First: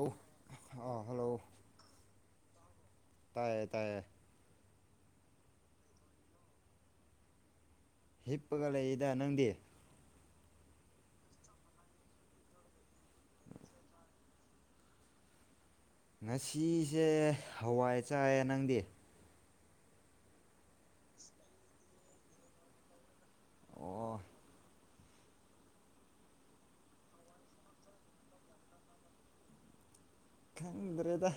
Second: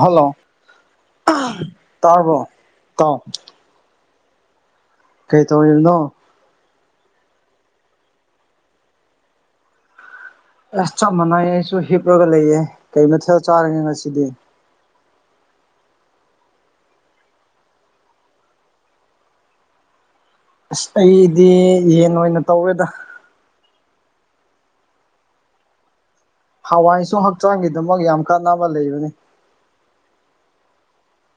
Hello ꯑꯥ hello ꯇꯔꯕꯣ ꯇꯥꯎ ꯇꯥꯏꯌꯦ ꯇꯥꯏꯌꯦ ꯀꯩ ꯇꯧꯉꯤꯅꯣ ꯍꯤꯞꯄꯒ ꯂꯩꯔꯤꯗ ꯅꯪꯗꯤ ꯑꯁ ꯆꯞ ꯃꯥꯟꯅꯩ ꯑꯩꯁꯨ ꯍꯤꯞꯂꯒ ꯂꯩꯌꯦ ꯀꯩ ꯃꯊ ꯆꯥꯔꯒꯦ ꯉꯁꯤꯗꯤ ꯉꯁꯤꯁꯦ ꯍꯋꯥꯏ ꯆꯥꯏꯌꯦ ꯅꯪꯗꯤ ꯑꯁ ꯑꯩꯗꯤ ꯌꯦꯟ ꯑꯣꯏꯅ ꯇꯧꯋꯦꯗ ꯑꯣ ꯍꯋꯥꯏꯁꯨ ꯍꯛꯆꯥꯡꯒꯤꯗꯃꯛ ꯌꯥꯝ ꯀꯥꯟꯅꯕ ꯂꯩꯕꯅꯤ ꯈꯪꯗ꯭ꯔꯦꯗ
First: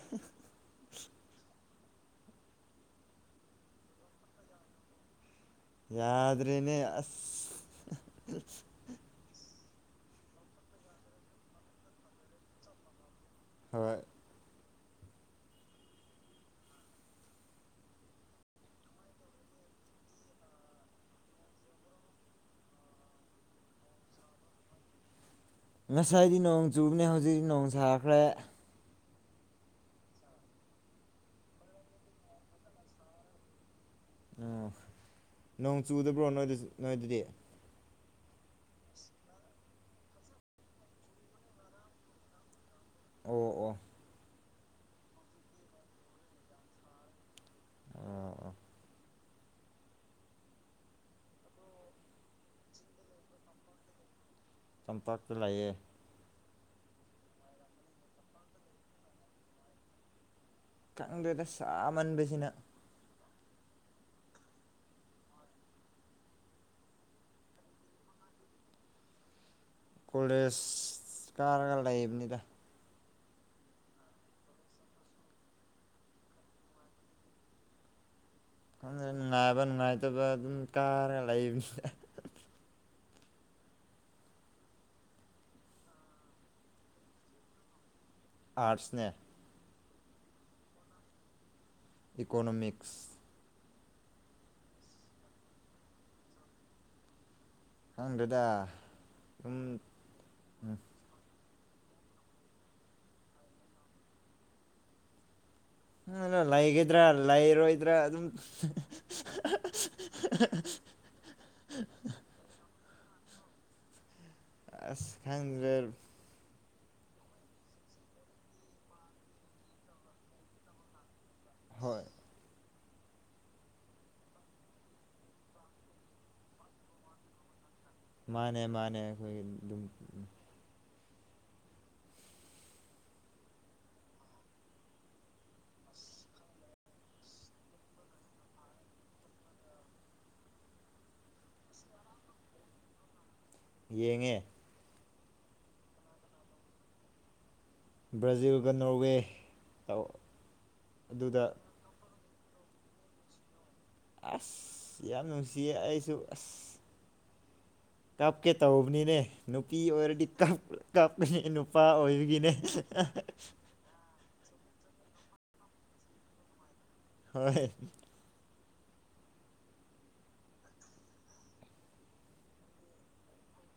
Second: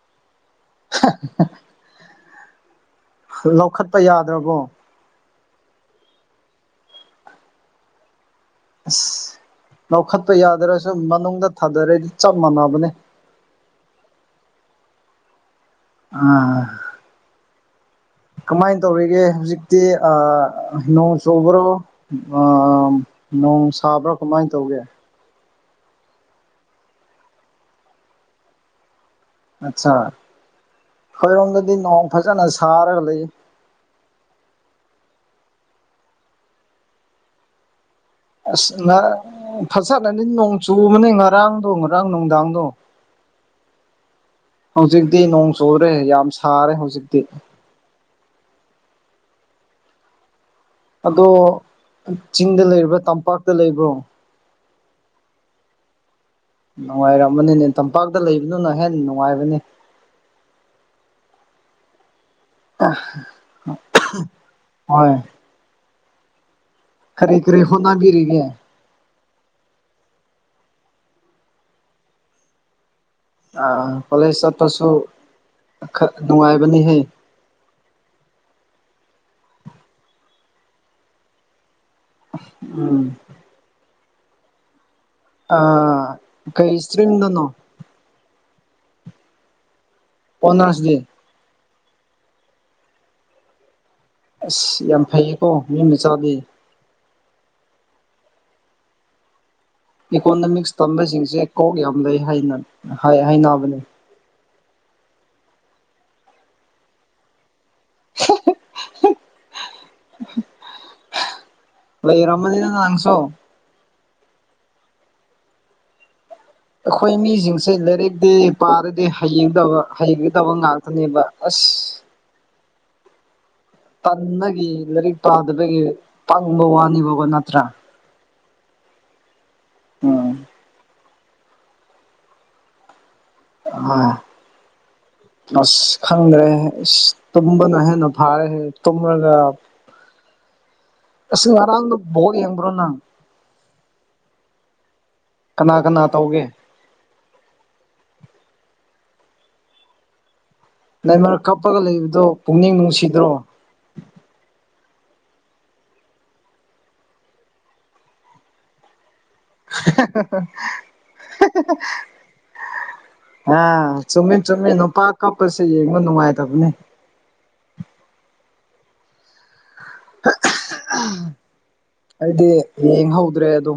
ꯂꯧꯈꯠꯄ ꯌꯥꯗ꯭ꯔꯕꯣ ꯌꯥꯗ꯭ꯔꯅꯦ ꯑꯁ ꯑꯁ ꯂꯧꯈꯠꯄ ꯌꯥꯗ꯭ꯔꯁꯨ ꯃꯅꯨꯡꯗ ꯊꯥꯗꯔꯗꯤ ꯆꯞ ꯃꯥꯟꯅꯕꯅꯦ ꯍꯣꯏ ꯑꯥ ꯀꯃꯥꯏꯅ ꯇꯧꯔꯤꯒꯦ ꯍꯧꯖꯤꯛꯇꯤ ꯑꯥ ꯅꯣꯡ ꯆꯨꯕꯔꯣ ꯅꯣꯡ ꯁꯥꯕ꯭ꯔꯥ ꯀꯃꯥꯏꯅ ꯇꯧꯒꯦ ꯉꯁꯥꯏꯗꯤ ꯅꯣꯡ ꯆꯨꯕꯅꯦ ꯍꯧꯖꯤꯛ ꯅꯣꯡ ꯁꯥꯈ꯭ꯔꯦ ꯑꯠꯁꯥ ꯑꯩꯈꯣꯏꯔꯣꯝꯗꯗꯤ ꯅꯣꯡ ꯐꯖꯅ ꯁꯥꯔꯒ ꯂꯩ ꯑꯥ ꯅꯣꯡ ꯆꯨꯗꯕ꯭ꯔꯣ ꯅꯣꯏꯗꯁꯨ ꯅꯣꯏꯗꯗꯤ ꯑꯁ ꯉ ꯐꯁꯠꯅꯅꯤ ꯅꯣꯡ ꯆꯨꯕꯅꯤ ꯉꯔꯥꯡꯗꯣ ꯉꯔꯥꯡ ꯅꯨꯡꯗꯥꯡꯗꯣ ꯑꯣ ꯑꯣ ꯍꯧꯖꯤꯛꯇꯤ ꯅꯣꯡ ꯆꯨꯔꯦ ꯌꯥꯝ ꯁꯥꯔꯦ ꯍꯧꯖꯤꯛꯇꯤ ꯑꯣ ꯑꯣ ꯑꯗꯣ ꯆꯤꯡꯗ ꯂꯩꯕ꯭ꯔꯥ ꯇꯝꯄꯥꯛꯇ ꯂꯩꯕ꯭ꯔꯣ ꯇꯝꯄꯥꯛꯇ ꯂꯩꯌꯦ ꯅꯨꯡꯉꯥꯏꯔꯝꯃꯅꯤꯅꯦ ꯇꯝꯄꯥꯛꯇ ꯂꯩꯕ ꯅꯪꯅ ꯍꯦꯟꯅ ꯅꯨꯡꯉꯥꯏꯕꯅꯤ ꯈꯪꯗꯦꯗ ꯁꯃꯟꯕꯥ ꯍꯣꯏ ꯀꯔꯤ ꯀꯔꯤ ꯍꯣꯠꯅꯥꯕꯤꯔꯤꯒꯦ ꯀꯣꯂꯦꯖ ꯀꯥꯔ ꯂꯩꯕꯅꯤꯗ ꯀꯣꯂꯦꯖ ꯆꯠꯄꯁꯨ ꯅꯨꯡꯉꯥꯏꯕꯅꯤꯍꯦ [inaudible] ꯈꯪꯗꯦ ꯅꯨꯡꯉꯥꯏꯕ ꯅꯨꯡꯉꯥꯏꯇꯕ ꯑꯗꯨꯝ ꯀꯥꯔꯒ ꯂꯩ ꯃꯤꯅꯦ ꯎꯝ ꯑ ꯀꯩꯁꯇ꯭ꯔꯤꯝ ꯗꯅꯣ ꯑꯥꯔꯠꯁꯅꯦ ꯄꯟꯅꯥꯁꯗꯤ ꯏꯀꯣꯅꯣꯃꯤꯛꯁ ꯑꯁ ꯌꯥꯝ ꯐꯩꯌꯦꯀꯣ ꯌꯨꯝꯗ ꯆꯥꯗꯦ ꯈꯪꯗꯦꯗꯥ ꯏꯀꯣꯅꯣꯃꯤꯛꯁ ꯇꯝꯕꯁꯤꯡꯁꯦ ꯀꯣꯛ ꯌꯥꯝ ꯂꯩ ꯍꯥꯏꯅ ꯍꯥꯏꯅꯕꯅꯤ ꯑꯅ ꯂꯩꯒꯗ꯭ꯔꯥ ꯂꯩꯔꯣꯏꯗ꯭ꯔꯥ ꯑꯗꯨꯝ [inaudible] ꯂꯩꯔꯝꯃꯅꯤꯅ ꯅꯡꯁꯨ ꯑꯁ ꯈꯪꯖꯔ ꯑꯩꯈꯣꯏ ꯃꯤꯁꯤꯡꯁꯦ ꯂꯥꯏꯔꯤꯛꯇꯤ ꯄꯥꯔꯗꯤ ꯍꯌꯦꯡꯗꯕ ꯍꯩꯒꯗꯕ ꯉꯥꯛꯇꯅꯦꯕ ꯑꯁ ꯍꯣꯏ ꯇꯟꯕꯒꯤ ꯂꯥꯏꯔꯤꯛ ꯄꯥꯗꯕꯒꯤ ꯄꯪꯕ ꯋꯥꯅꯤꯕꯀꯣ ꯅꯠꯇ꯭ꯔꯥ ꯃꯥꯅꯦ ꯃꯥꯅꯦ ꯑꯩꯈꯣꯏꯒꯤ ꯑꯝ ꯑꯥ ꯑꯁ ꯈꯪꯗ꯭ꯔꯦ ꯑꯁ ꯇꯨꯝꯕꯅ ꯍꯦꯟꯅ ꯐꯥꯔꯦ ꯇꯨꯝꯂꯒ ꯑꯁ ꯉꯥꯔꯥꯡꯗꯣ ꯕꯣꯜ ꯌꯦꯡꯕ꯭ꯔꯣ ꯅꯪ ꯌꯦꯡꯉꯦ ꯀꯅꯥ ꯀꯅꯥ ꯇꯧꯒꯦ ꯕ꯭ꯔꯥꯖꯤꯜꯒ ꯅꯣꯔꯋꯦ ꯇꯧ ꯅꯦꯃꯥꯔ ꯑꯗꯨꯗ ꯀꯞꯄꯒ ꯂꯩꯕꯗꯣ ꯄꯨꯛꯅꯤꯡ ꯅꯨꯡꯁꯤꯗ꯭ꯔꯣ ꯑꯁ ꯌꯥꯝ ꯅꯨꯡꯁꯤꯌꯦ ꯑꯩꯁꯨ ꯑꯁ ꯀꯞ ꯀꯦ ꯇꯧꯕꯅꯤꯅꯦ ꯅꯨꯄꯤ ꯑꯣꯏꯔꯗꯤ ꯀꯞ ꯀꯞꯀꯥꯅꯤ ꯅꯨꯄꯥ ꯑꯣꯏꯕꯒꯤꯅꯦ ꯆꯨꯝꯃꯤ ꯆꯨꯝꯃꯤ ꯅꯨꯄꯥ ꯀꯞꯄꯁꯦ ꯌꯦꯡꯕ ꯅꯨꯡꯉꯥꯏꯇꯕꯅꯦ ꯍꯣꯏ ꯑꯩꯗꯤ ꯌꯦꯡꯍꯧꯗ꯭ꯔꯦ ꯑꯗꯣ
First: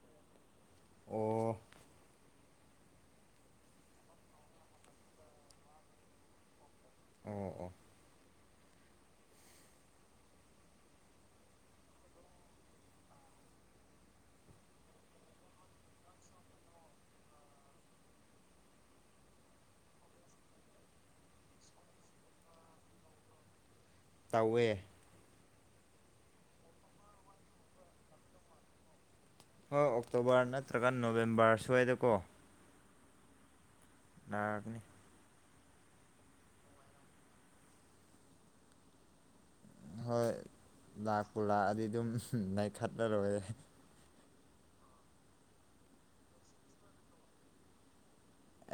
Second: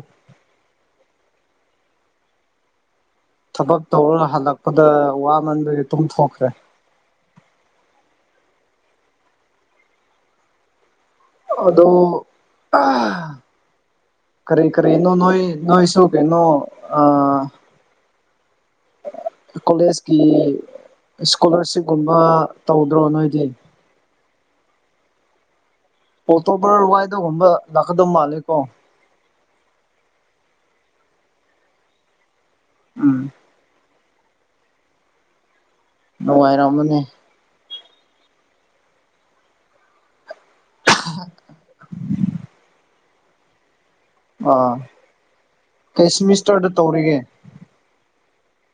ꯑꯣ꯫ ꯊꯕꯛ ꯇꯧꯔ ꯍꯜꯂꯛꯄꯗ ꯋꯥꯃꯟꯕꯒꯤ ꯇꯨꯝꯊꯣꯛꯈ꯭ꯔꯦ ꯑꯣ ꯑꯣ ꯑꯗꯣ ꯀꯔꯤ ꯀꯔꯤꯅꯣ ꯅꯣꯏ ꯅꯣꯏꯁꯨ ꯀꯩꯅꯣ ꯑꯥ [unintelligible] ꯀꯣꯂꯦꯖꯀꯤ ꯏꯁꯀꯣꯂꯥꯔꯁꯤꯞꯀꯨꯝꯕ ꯇꯧꯗ꯭ꯔꯣ ꯅꯣꯏꯗꯤ꯫ ꯇꯧꯋꯦ ꯑꯣꯛꯇꯣꯕꯔ ꯋꯥꯏꯗꯒꯨꯝꯕ ꯂꯥꯛꯀꯗꯕ ꯃꯥꯜꯂꯦꯀꯣ ꯍꯣꯏ ꯑꯣꯛꯇꯣꯕꯔ ꯅꯠꯇ꯭ꯔꯒ ꯅꯣꯕꯦꯝꯕꯔ ꯁ꯭ꯋꯥꯏꯗꯀꯣ ꯎꯝ ꯂꯒꯅꯤ ꯅꯨꯡꯉꯥꯏꯔꯝꯃꯅꯤ ꯍꯣꯏ ꯂꯥꯛꯄꯨ ꯂꯥꯛꯑꯗꯤ ꯑꯗꯨꯝ ꯅꯩꯈꯠꯂꯔꯣꯏꯂꯦ ꯑꯥ ꯀꯩ ꯁꯤꯃꯤꯁꯇꯔꯗ ꯇꯧꯔꯤꯒꯦ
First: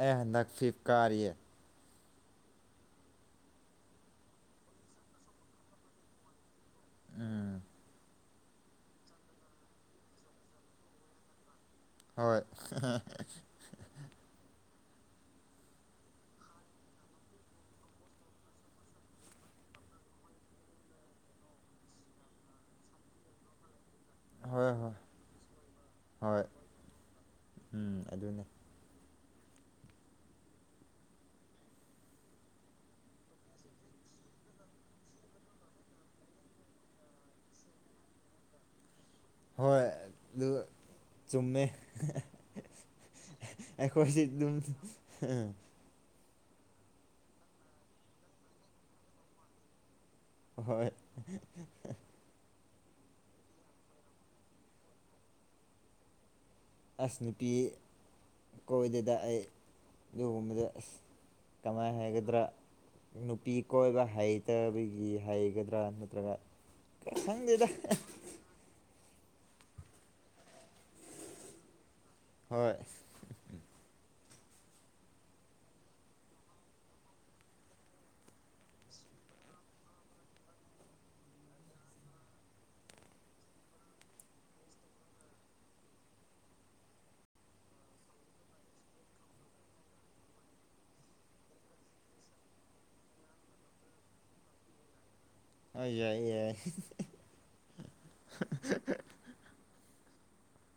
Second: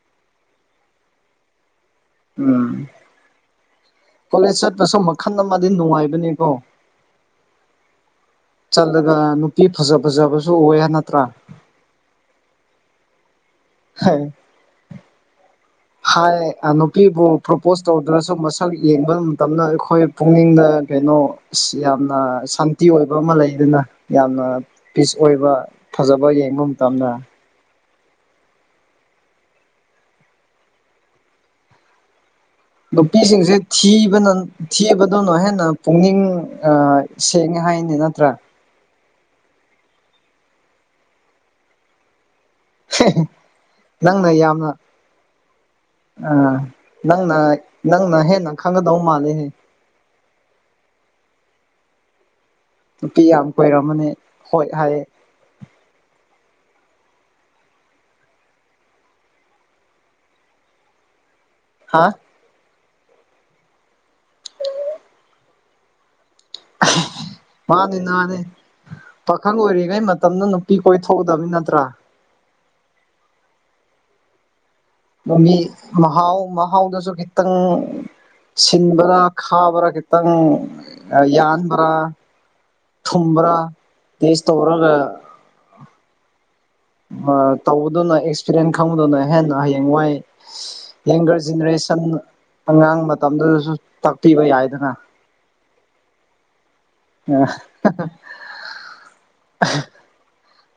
ꯑꯩ ꯍꯟꯗꯛ ꯐꯤꯞ ꯀꯥꯔꯤꯌꯦ ꯎꯝ ꯀꯣꯂꯦꯖ ꯆꯠꯄꯁꯨ ꯃꯈꯜ ꯑꯃꯗꯤ ꯅꯨꯡꯉꯥꯏꯕꯅꯤꯀꯣ ꯎꯝ ꯆꯠꯂꯒ ꯅꯨꯄꯤ ꯐꯖ ꯐꯖꯕꯁꯨ ꯑꯨꯌꯦ ꯅꯠꯇ꯭ꯔꯥ ꯍꯣꯏ [unintelligible] ꯍꯥꯏ ꯅꯨꯄꯤꯕꯨ ꯄ꯭ꯔꯣꯄꯣꯁ ꯇꯧꯗ꯭ꯔꯁꯨ ꯃꯁꯛ ꯌꯦꯡꯕ ꯃꯇꯝꯗ ꯑꯩꯈꯣꯏ ꯄꯨꯛꯅꯤꯡꯗ ꯀꯩꯅꯣ ꯑꯁ ꯌꯥꯝꯅ ꯁꯥꯟꯇꯤ ꯑꯣꯏꯕ ꯑꯃ ꯂꯩ ꯗꯨꯅ ꯌꯥꯝꯅ ꯍꯣꯏ ꯍꯣꯏ ꯄꯤꯁ ꯑꯣꯏꯕ ꯐꯖꯕ ꯍꯣꯏ ꯌꯦꯡꯕ ꯃꯇꯝꯗ ꯎꯝ ꯑꯗꯨꯅꯤ ꯅꯨꯄꯤꯁꯤꯡꯁꯦ ꯊꯤꯕꯅ ꯊꯤꯕꯗꯨꯅ ꯍꯦꯟꯅ ꯄꯨꯛꯅꯤꯡ ꯁꯦꯡꯉꯦ ꯍꯥꯏꯅꯤ ꯅꯠꯇ꯭ꯔꯥ ꯍꯣꯏ ꯑꯗꯨ ꯆꯨꯝꯃꯦ ꯑꯩꯈꯣꯏꯁꯨ ꯑꯗꯨꯝ ꯑꯥ ꯅꯪꯅ ꯅꯪꯅ ꯍꯦꯟꯅ ꯈꯪꯒꯗꯧ ꯃꯥꯜꯂꯦꯍꯦ ꯍꯣꯏ ꯅꯨꯄꯤ ꯌꯥꯝ ꯀꯣꯏꯔꯝꯃꯅꯤ ꯍꯣꯏ ꯍꯥꯏꯌꯦ ꯑꯁ ꯅꯨꯄꯤ ꯀꯣꯏꯗꯦꯗ ꯑꯩ ꯑꯗꯨꯒꯨꯝꯕꯗ ꯑꯁ ꯀꯃꯥꯏꯅ ꯍꯥ ꯍꯥꯏꯒꯗ꯭ꯔꯥ ꯅꯨꯄꯤ ꯀꯣꯏꯕ ꯍꯩꯇꯕꯒꯤ ꯍꯩꯒꯗ꯭ꯔꯥ ꯅꯠꯇ꯭ꯔꯒ ꯈꯪꯗꯦꯗ ꯅꯅꯦ ꯅꯅꯦ ꯄꯥꯈꯪ ꯑꯣꯏꯔꯤꯉꯩ ꯃꯇꯝꯗ ꯅꯨꯄꯤ ꯀꯣꯏꯊꯣꯛꯑꯧꯒꯗꯕꯅꯤ ꯅꯠꯇ꯭ꯔꯥ ꯍꯣꯏ ꯃꯤ ꯃꯍꯥꯎ ꯃꯍꯥꯎꯗꯁꯨ ꯈꯤꯇꯪ ꯁꯤꯟꯕꯔꯥ ꯈꯥꯕ꯭ꯔꯥ ꯈꯤꯇꯪ ꯌꯥꯟꯕ꯭ꯔꯥ ꯊꯨꯝꯕ꯭ꯔꯥ ꯇꯦꯁ ꯇꯧꯔꯒ ꯇꯧꯕꯗꯨꯅ ꯑꯦꯛꯁꯄꯤꯔꯤꯌꯦꯟꯁ ꯈꯪꯕꯗꯨꯅ ꯍꯦꯟꯅ ꯍꯌꯦꯡ ꯋꯥꯏ ꯌꯪꯒꯔ ꯖꯅꯦꯔꯦꯁꯟ ꯑꯉꯥꯡ ꯃꯇꯝꯗꯨꯗꯁꯨ ꯇꯥꯛꯄꯤꯕ ꯌꯥꯏꯗꯅ ꯑ ꯌꯥꯏ ꯌꯥꯏ ꯑꯥ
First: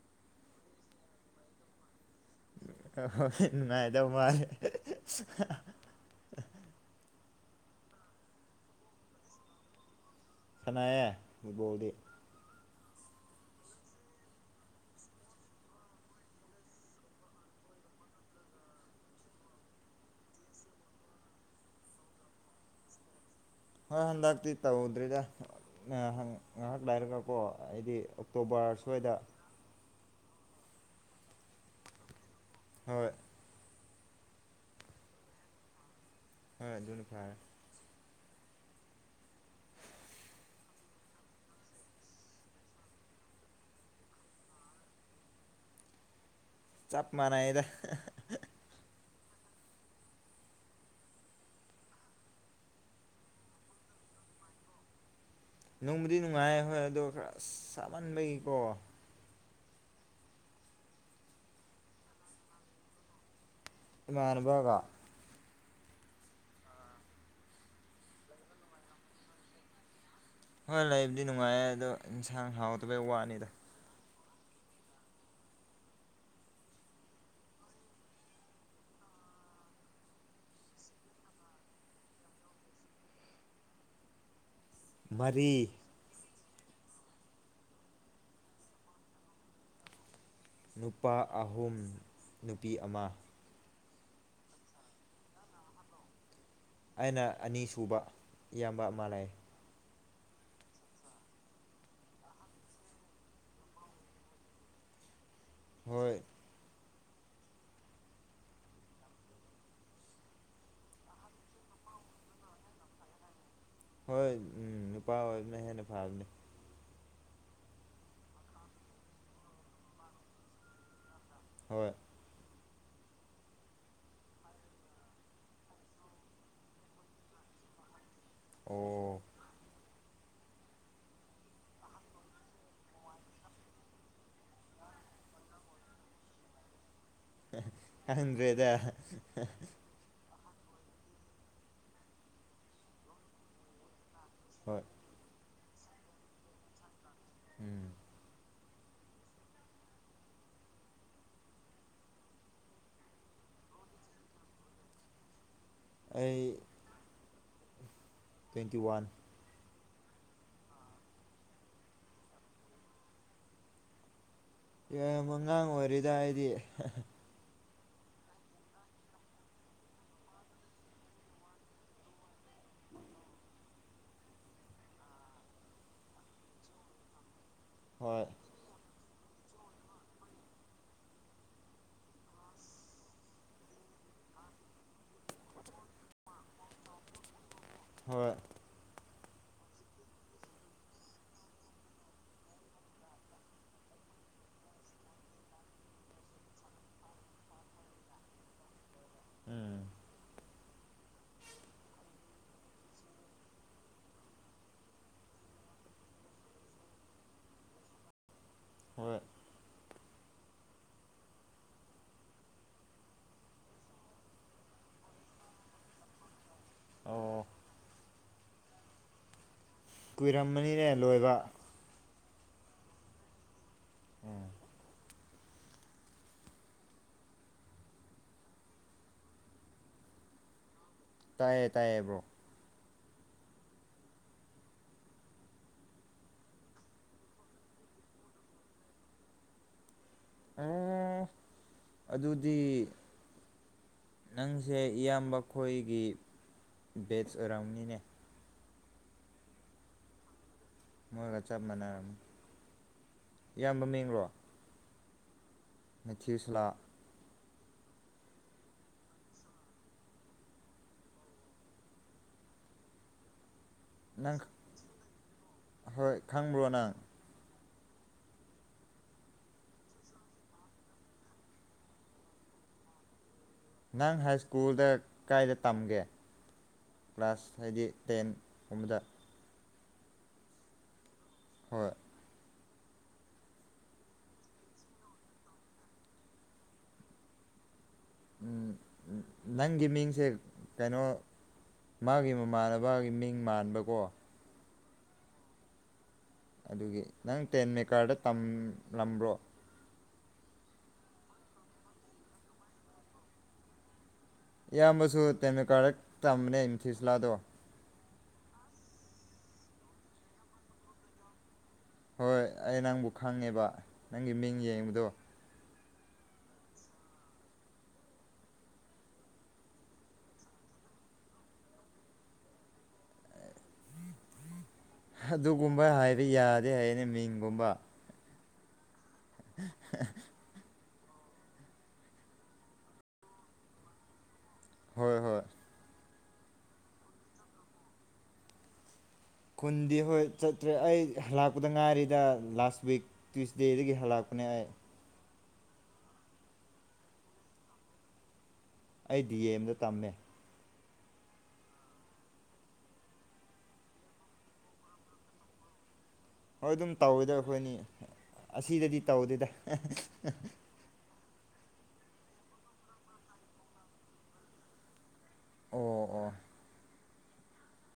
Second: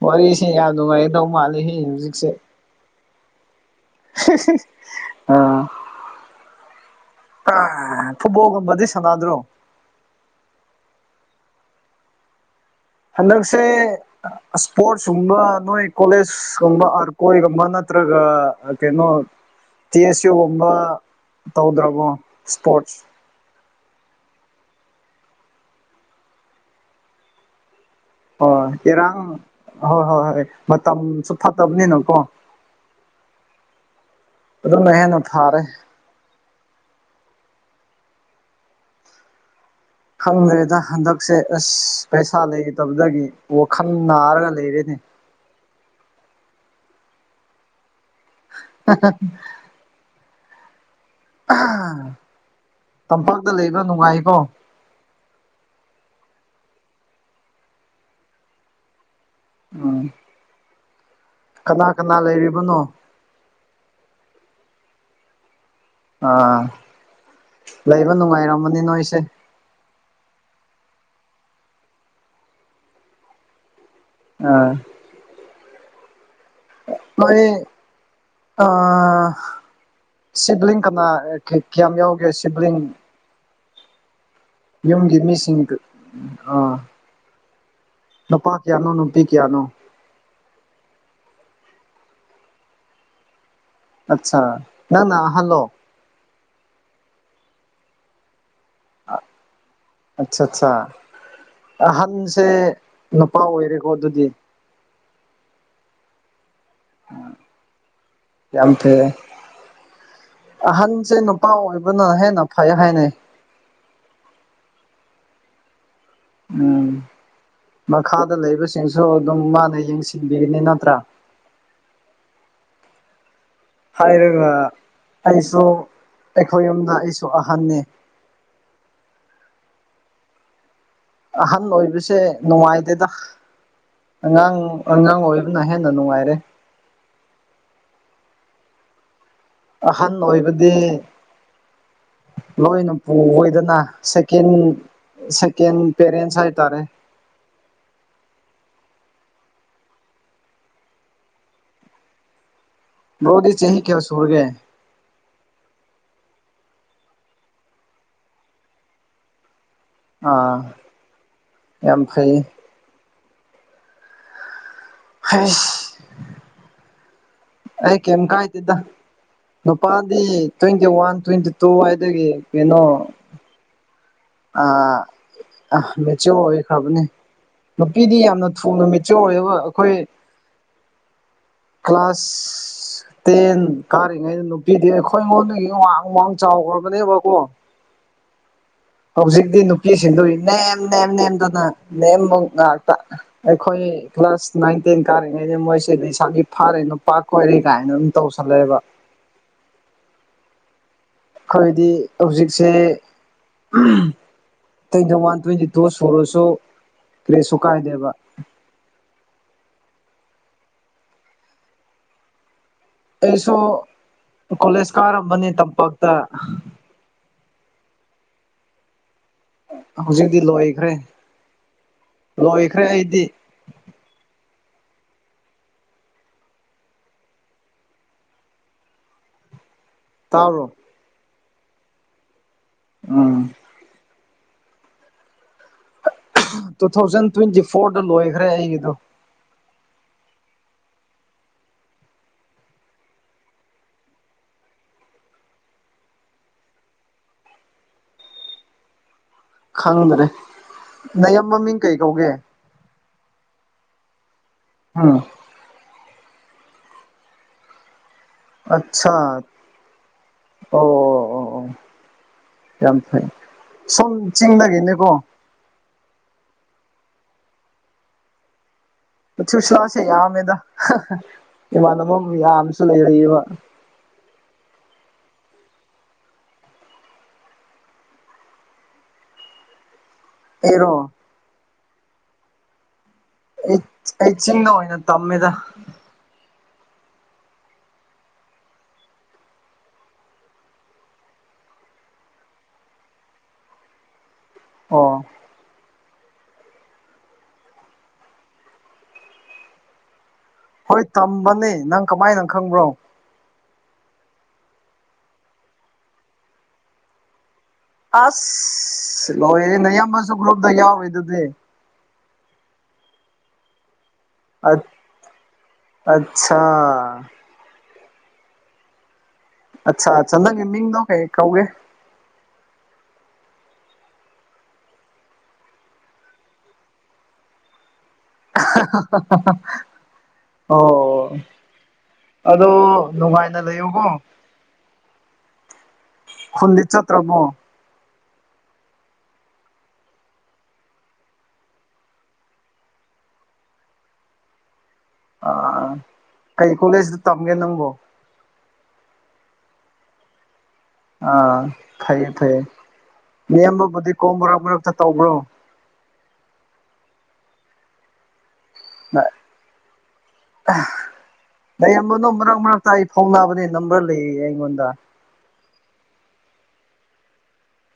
ꯋꯥꯔꯤꯁꯦ ꯌꯥꯝ ꯅꯨꯡꯉꯥꯏꯗꯧ ꯃꯥꯂꯦ ꯍꯧꯖꯤꯛ ꯑꯥ ꯅꯨꯉꯥꯏꯗꯧ ꯃꯂꯦ ꯑ ꯐꯨꯕꯣꯜꯒꯨꯝꯕꯗꯤ ꯁꯥꯅꯗ꯭ꯔꯣ꯫ ꯁꯅꯥꯌꯦ ꯐꯨꯠꯕꯣꯜꯗꯤ꯫ ꯍꯟꯗꯛꯁꯦ ꯏꯁꯄꯣꯔꯠꯁꯀꯨꯝꯕ ꯅꯣꯏ ꯀꯣꯂꯦꯖꯀꯨꯝꯕ ꯑꯔꯀꯣꯏꯒꯨꯝꯕ꯫ ꯄ꯭ꯔꯒ ꯀꯩꯅꯣ꯫ ꯇꯤ ꯑꯦꯁ ꯌꯨꯒꯨꯝꯕ ꯇꯧꯗ꯭ꯔꯕꯣ ꯏꯁꯄꯣꯔꯠꯁ ꯍꯣꯏ ꯍꯟꯗꯛꯇꯤ ꯇꯧꯗ꯭ꯔꯤꯗ ꯉ ꯉꯥꯏꯍꯥꯛ ꯂꯥꯏꯔꯒꯀꯣ ꯑꯩꯗꯤ ꯍꯣꯏ ꯑꯣꯛꯇꯣꯕꯔ ꯁ꯭ꯋꯥꯏꯗ ꯏꯔꯥꯡ ꯍꯣꯏ ꯍꯣꯏ ꯍꯣꯏ ꯃꯇꯝ ꯁꯨ ꯊꯠꯇꯕꯅꯤꯅꯀꯣ ꯍꯣꯏ ꯑꯗꯨꯅ ꯍꯦꯟꯅꯥ ꯐꯥꯔꯦ ꯍꯣꯏ ꯑꯗꯨꯅ ꯐꯔꯦ ꯈꯪꯗ꯭ꯔꯦꯗ ꯍꯟꯗꯛꯁꯦ ꯑꯁ ꯄꯩꯁꯥ ꯂꯩꯗꯕꯗꯒꯤ ꯋꯥꯈꯜ ꯅꯥꯔꯒ ꯂꯩꯔꯦꯅꯦ [inaudible] ꯆꯞ ꯃꯥꯟꯅꯩꯗ [inaudible] ꯇꯝꯄꯥꯛꯇ ꯂꯩꯕ ꯅꯨꯡꯉꯥꯏꯀꯣ ꯅꯨꯡꯕꯨꯗꯤ ꯅꯨꯡꯉꯥꯏ ꯍꯣꯏ ꯑꯗꯣ ꯈꯔ ꯁꯥꯃꯟꯕꯒꯤꯀꯣ ꯑ ꯀꯅꯥ ꯀꯅꯥ ꯂꯩꯔꯤꯕꯅꯣ ꯏꯃꯥꯥꯟꯅꯥꯕꯥꯒꯥ ꯑꯥ ꯂꯩꯕ ꯅꯨꯡꯉꯥꯏꯔꯝꯃꯥꯅꯤ ꯅꯣꯏꯁꯦ ꯍꯣꯏ ꯂꯩꯕꯨꯗꯤ ꯅꯨꯡꯉꯥꯏ ꯑꯗꯣ ꯏꯟꯁꯥꯡ ꯍꯥꯎꯗꯕꯩ ꯋꯥꯅꯤꯗ ꯑꯥ ꯅꯣꯏ ꯑꯥ ꯁꯤꯕꯂꯤꯡ ꯀꯅꯥ ꯀꯌꯥꯝ ꯌꯥꯎꯒꯦ ꯁꯤꯕꯂꯤꯡ ꯌꯨꯝꯒꯤ ꯃꯔꯤ ꯃꯤꯁꯤꯡ ꯒ ꯑ ꯅꯨꯄꯥ ꯀꯌꯥꯅꯣ ꯅꯨꯄꯤ ꯀꯌꯥꯅꯣ ꯅꯨꯄꯥ ꯑꯍꯨꯝ ꯅꯨꯄꯤ ꯑꯃ ꯑꯆꯥ ꯅꯪꯅ ꯑꯍꯟ ꯂꯣ ꯑꯩꯅ ꯑꯅꯤ ꯁꯨꯕ ꯏꯌꯥꯝꯕ ꯑꯃꯥ ꯂꯩ ꯑꯠꯆꯥ ꯑꯠꯆꯥ ꯑꯍꯟꯁꯦ ꯅꯨꯄꯥ ꯑꯣꯏꯔꯦꯀꯣ ꯑꯗꯨꯗꯤ ꯍꯣꯏ ꯌꯥꯝ ꯊꯦꯡꯒꯦ ꯑꯍꯟꯁꯦ ꯅꯨꯄꯥ ꯑꯣꯏꯕꯅ ꯍꯦꯟꯅ ꯐꯩ ꯍꯥꯏꯅꯩ ꯍꯣꯏ ꯎꯝ ꯅꯨꯄꯥ ꯑꯣꯏꯕꯅꯥ ꯍꯦꯟꯅ ꯐꯕꯅꯤ ꯎꯝ ꯃꯈꯥꯗ ꯂꯩꯕꯁꯤꯡꯁꯨ ꯑꯗꯨꯝ ꯃꯥꯅ ꯌꯦꯡꯁꯤꯟꯕꯤꯒꯅꯤ ꯅꯠꯇ꯭ꯔꯥ ꯍꯣꯏ ꯍꯥꯏꯔꯒ ꯑꯩꯁꯨ ꯑꯩꯈꯣꯏ ꯌꯨꯝꯗ ꯑꯩꯁꯨ ꯑꯍꯟꯅꯦ ꯑꯣ ꯑꯍꯟ ꯑꯣꯏꯕꯁꯦ ꯅꯨꯡꯉꯥꯏꯇꯦꯗ ꯑꯉꯥꯡ ꯑꯉꯥꯡ ꯑꯣꯏꯕꯅ ꯍꯦꯟꯅ ꯅꯨꯡꯉꯥꯏꯔꯦ ꯈꯪꯗꯔ꯭ꯦꯗꯥ ꯑꯍꯟ ꯑꯣꯏꯕꯗꯤ ꯂꯣꯏꯅ ꯄꯨꯑꯣꯏꯗꯅ ꯍꯣꯏ ꯁꯦꯀꯦꯟꯗ ꯁꯦꯀꯦꯟ ꯄꯦꯔꯦꯟꯁ ꯍꯥꯏꯇꯥꯔꯦ ꯎꯝ ꯕꯔꯣꯗꯤ ꯆ ꯆꯍꯤ ꯀꯌꯥ ꯁꯨꯔꯒ ꯑꯩ ꯇ꯭ꯋꯦꯟꯇꯤ ꯋꯥꯟ ꯑꯥ ꯌꯥꯝ ꯐꯩꯇꯦ꯫ ꯌꯥꯝ ꯑꯉꯥꯡ ꯑꯣꯏꯔꯤꯗ ꯑꯩꯗꯤ ꯑꯩ ꯀꯦꯝ ꯀꯥꯏ ꯗꯦꯇꯥ ꯅꯨꯄꯥꯗꯤ ꯇ꯭ꯋꯦꯟꯇꯤ ꯋꯥꯟ ꯇ꯭ꯋꯦꯟꯇꯤ ꯇꯨ ꯍꯥꯏꯗꯒꯤ ꯀꯩꯅꯣ ꯑ ꯃꯦꯆꯌ‌ꯣꯔ ꯑꯣꯏꯈ꯭ꯔꯕꯅꯦ ꯅꯨꯄꯤꯗꯤ ꯍꯣꯏ ꯌꯥꯝꯅ ꯊꯨ ꯅꯃꯤꯠ ꯆꯧꯕ ꯑꯩꯈꯣꯏ ꯀ꯭ꯂꯥꯁ ꯇꯦꯟ ꯀꯥꯔꯤꯉꯩꯗ ꯅꯨꯄꯤꯗꯤ ꯑꯩꯈꯣꯏ ꯑꯩꯉꯣꯟꯗꯒꯤ ꯋꯥꯡ ꯋꯥꯡ ꯆꯥꯎꯈ꯭ꯔꯕꯅꯦꯕꯀꯣ ꯍꯣꯏ ꯍꯧꯖꯤꯛꯇꯤ ꯅꯨꯄꯤꯁꯤꯡꯗꯨ ꯅꯦꯝ ꯅꯦꯝ ꯅꯦꯝꯗꯅ ꯅꯦꯝꯃꯨꯛ ꯉꯥꯛꯇ ꯑꯩꯈꯣꯏ ꯀ꯭ꯂꯥꯁ ꯅꯥꯏꯟ ꯇꯦꯟ ꯀꯥꯔꯤꯉꯩꯗ ꯃꯣꯏꯁꯦ ꯂꯩꯁꯥꯕꯤ ꯐꯥꯔꯦ ꯅꯨꯄꯥ ꯀ‌ꯣꯏꯔꯦ ꯀꯥꯏꯅ ꯑꯗꯨꯝ ꯇꯧꯁꯜꯂꯛꯦꯕ ꯎꯝ ꯑꯈ‌ꯣꯏꯗꯤ ꯍꯧꯖꯤꯛꯁꯦ ꯑꯇꯩꯗ ꯋꯥꯟ ꯇ꯭ꯋꯦꯟꯇꯤ ꯇꯨ ꯁꯨꯔꯁꯨ ꯀ꯭ꯔꯦꯁꯨ ꯀꯥꯏꯗꯦꯕ ꯍꯣꯏ ꯑꯩꯁꯨ ꯀꯣꯂꯦꯖ ꯀꯥꯔꯝꯕꯅꯤ ꯇꯝꯄꯥꯛꯇ ꯑꯧ ꯍꯧꯖꯤꯛꯇꯤ ꯀꯨꯏꯔꯝꯃꯅꯤꯅꯦ ꯂꯣꯏꯈ꯭ꯔꯦ ꯂꯣꯏꯕ ꯂꯣꯏꯈ꯭ꯔꯦ ꯑꯩꯗꯤ ꯎꯝ ꯇꯥꯕ꯭ꯔꯣ ꯇꯥꯏꯌꯦ ꯇꯌꯦ ꯕ꯭ꯔꯣ ꯑꯥ ꯇꯨ ꯊꯥꯎꯖꯟ ꯇ꯭ꯋꯦꯟꯇꯤ ꯐꯣꯔꯗ ꯂꯣꯏꯈ꯭ꯔꯦ ꯑꯩꯒꯤꯗꯣ ꯑ‌ꯣ ꯑꯗꯨꯗꯤ ꯅꯪꯁꯦ ꯏꯌꯥꯝꯕ ꯈꯣꯏꯒꯤ ꯕꯦꯁ ꯑꯦꯔꯥꯝꯒꯅꯤꯅꯦ ꯈꯪꯗ꯭ꯔꯦ ꯃꯣꯏꯒ ꯅꯌꯥꯝꯕ ꯆꯞ ꯃꯤꯡ ꯀꯩ ꯃꯥꯟꯅꯔ ꯀꯧꯒꯦ ꯏꯌꯥꯝꯕ ꯃꯤꯡꯂꯣ ꯎꯝ ꯊꯤꯁꯂꯥ ꯑꯠꯁꯥ ꯑꯣ ꯑꯣ ꯑꯣ ꯌꯥꯝ ꯐꯩ ꯁꯣꯝ ꯅꯪ ꯆꯤꯡꯗꯒꯦꯅꯦ ꯀꯣ ꯍꯣꯏ ꯈꯪꯕ꯭ꯔꯣ ꯅꯪ ꯨ [unintelligible] ꯌꯥꯝꯃꯦꯗ ꯏꯃꯥꯟꯅꯕ ꯃꯌꯥꯝꯁꯨ ꯂꯩꯔꯏꯕ ꯅꯪ ꯍꯥꯏ ꯁ꯭ꯀꯨꯜꯗ ꯀꯥꯏꯗ ꯇꯝꯒꯦ ꯀ꯭ꯂꯥꯁ ꯍꯥꯏꯗꯤ ꯇꯦꯟꯒꯨꯝꯕꯗ ꯑꯩꯔꯣ ꯍꯣꯏ ꯑꯩ ꯆꯤꯟꯗ ꯑꯣꯏꯅ ꯇꯝꯃꯤꯗ [inaudible] ꯅꯪꯒꯤ ꯃꯤꯡꯁꯦ ꯀꯩꯅꯣ ꯃꯥꯒꯤ ꯃꯃꯥꯟꯅꯕꯒꯤ ꯃꯤꯡ ꯃꯥꯟꯕꯀꯣ ꯑꯣ ꯑꯗꯨꯒꯤ ꯅꯪ ꯇꯦꯟ ꯃꯦꯀꯥꯔꯗ ꯇꯝꯂꯝꯕ꯭ꯔꯣ ꯍꯣꯏ ꯇꯝꯕꯅꯤ ꯅꯪ ꯀꯃꯥꯏꯅꯪ ꯈꯪꯕ꯭ꯔꯣ ꯏꯌꯥꯝꯕꯁꯨ ꯇꯦꯃꯦꯀꯥꯔ ꯇꯝꯕꯅ‌ꯦ ꯏꯝꯊꯁꯂꯥꯗꯣ ꯑꯁ ꯂ‌ꯣꯏꯔ‌ꯦ ꯅꯌꯥꯝꯕꯁꯨ ꯒꯔꯨꯞꯇ ꯌꯥꯎꯔꯤ ꯑꯗꯨꯗꯤ ꯍꯣꯏ ꯑꯩ ꯅꯪꯕꯨ ꯈꯪꯉꯦꯕ ꯅꯪꯒꯤ ꯃꯤꯡ ꯌꯦꯡꯕꯗꯣ ꯑꯠꯁꯥ ꯑꯁꯥ ꯑꯁꯥ ꯅꯪꯒꯤ ꯃꯤꯡꯗ‌ꯣ ꯀꯩ ꯀꯧꯏ ꯑꯗꯨꯒꯨꯝꯕ ꯍꯥꯏꯕ ꯌꯥꯗꯦ ꯍꯥꯏꯌꯦꯅꯦ ꯃꯤꯡꯒꯨꯝꯕ [inaudible] ꯑꯣ ꯑꯗꯣ ꯅꯨꯡꯉꯥꯏꯅ ꯂꯩꯌꯣꯀꯣ ꯍꯣꯏ ꯍꯣꯏ ꯍꯜꯂꯤ ꯆꯠꯇ꯭ꯔꯕꯨꯣ ꯈꯨꯟꯗꯤ ꯍꯣꯏ ꯆꯠꯇ꯭ꯔꯦ ꯑꯩ ꯍꯜꯂꯥꯛꯄꯗ ꯉꯥꯏꯔꯤꯗ ꯂꯥꯁ ꯋꯤꯛ ꯇ꯭ꯋꯏꯁꯗꯦꯗꯒꯤ ꯍꯜꯂꯄ ꯑ ꯀꯩ ꯀꯣꯂꯦꯖꯇ ꯇꯝꯒꯦ ꯅꯪꯕꯣ ꯑꯩ ꯗꯤ ꯑ ꯑꯦꯝꯗ ꯇꯝꯃꯦ ꯑꯥ ꯐꯌꯦ ꯐꯩꯌꯦ ꯅꯦꯝꯕꯕꯨꯗꯤ ꯀꯣꯝꯕ꯭ꯔꯥ ꯃꯔꯛꯇ ꯇꯧꯕ꯭ꯔꯣ ꯍꯣꯏ ꯑꯗꯨꯝ ꯇꯧꯋꯦꯗ ꯑꯩꯈꯣꯏꯅꯤ ꯑꯁꯤꯗꯗꯤ ꯇꯧꯗꯦꯗ ꯂꯩꯔꯝꯕꯅꯣ ꯃꯔꯛ ꯃꯔꯛꯇ ꯑꯩ ꯐꯥꯎꯅꯕꯅꯦ ꯅꯝꯕ꯭ꯔ ꯂꯩ ꯑꯩꯉꯣꯟꯗ ꯑꯣ ꯑꯣ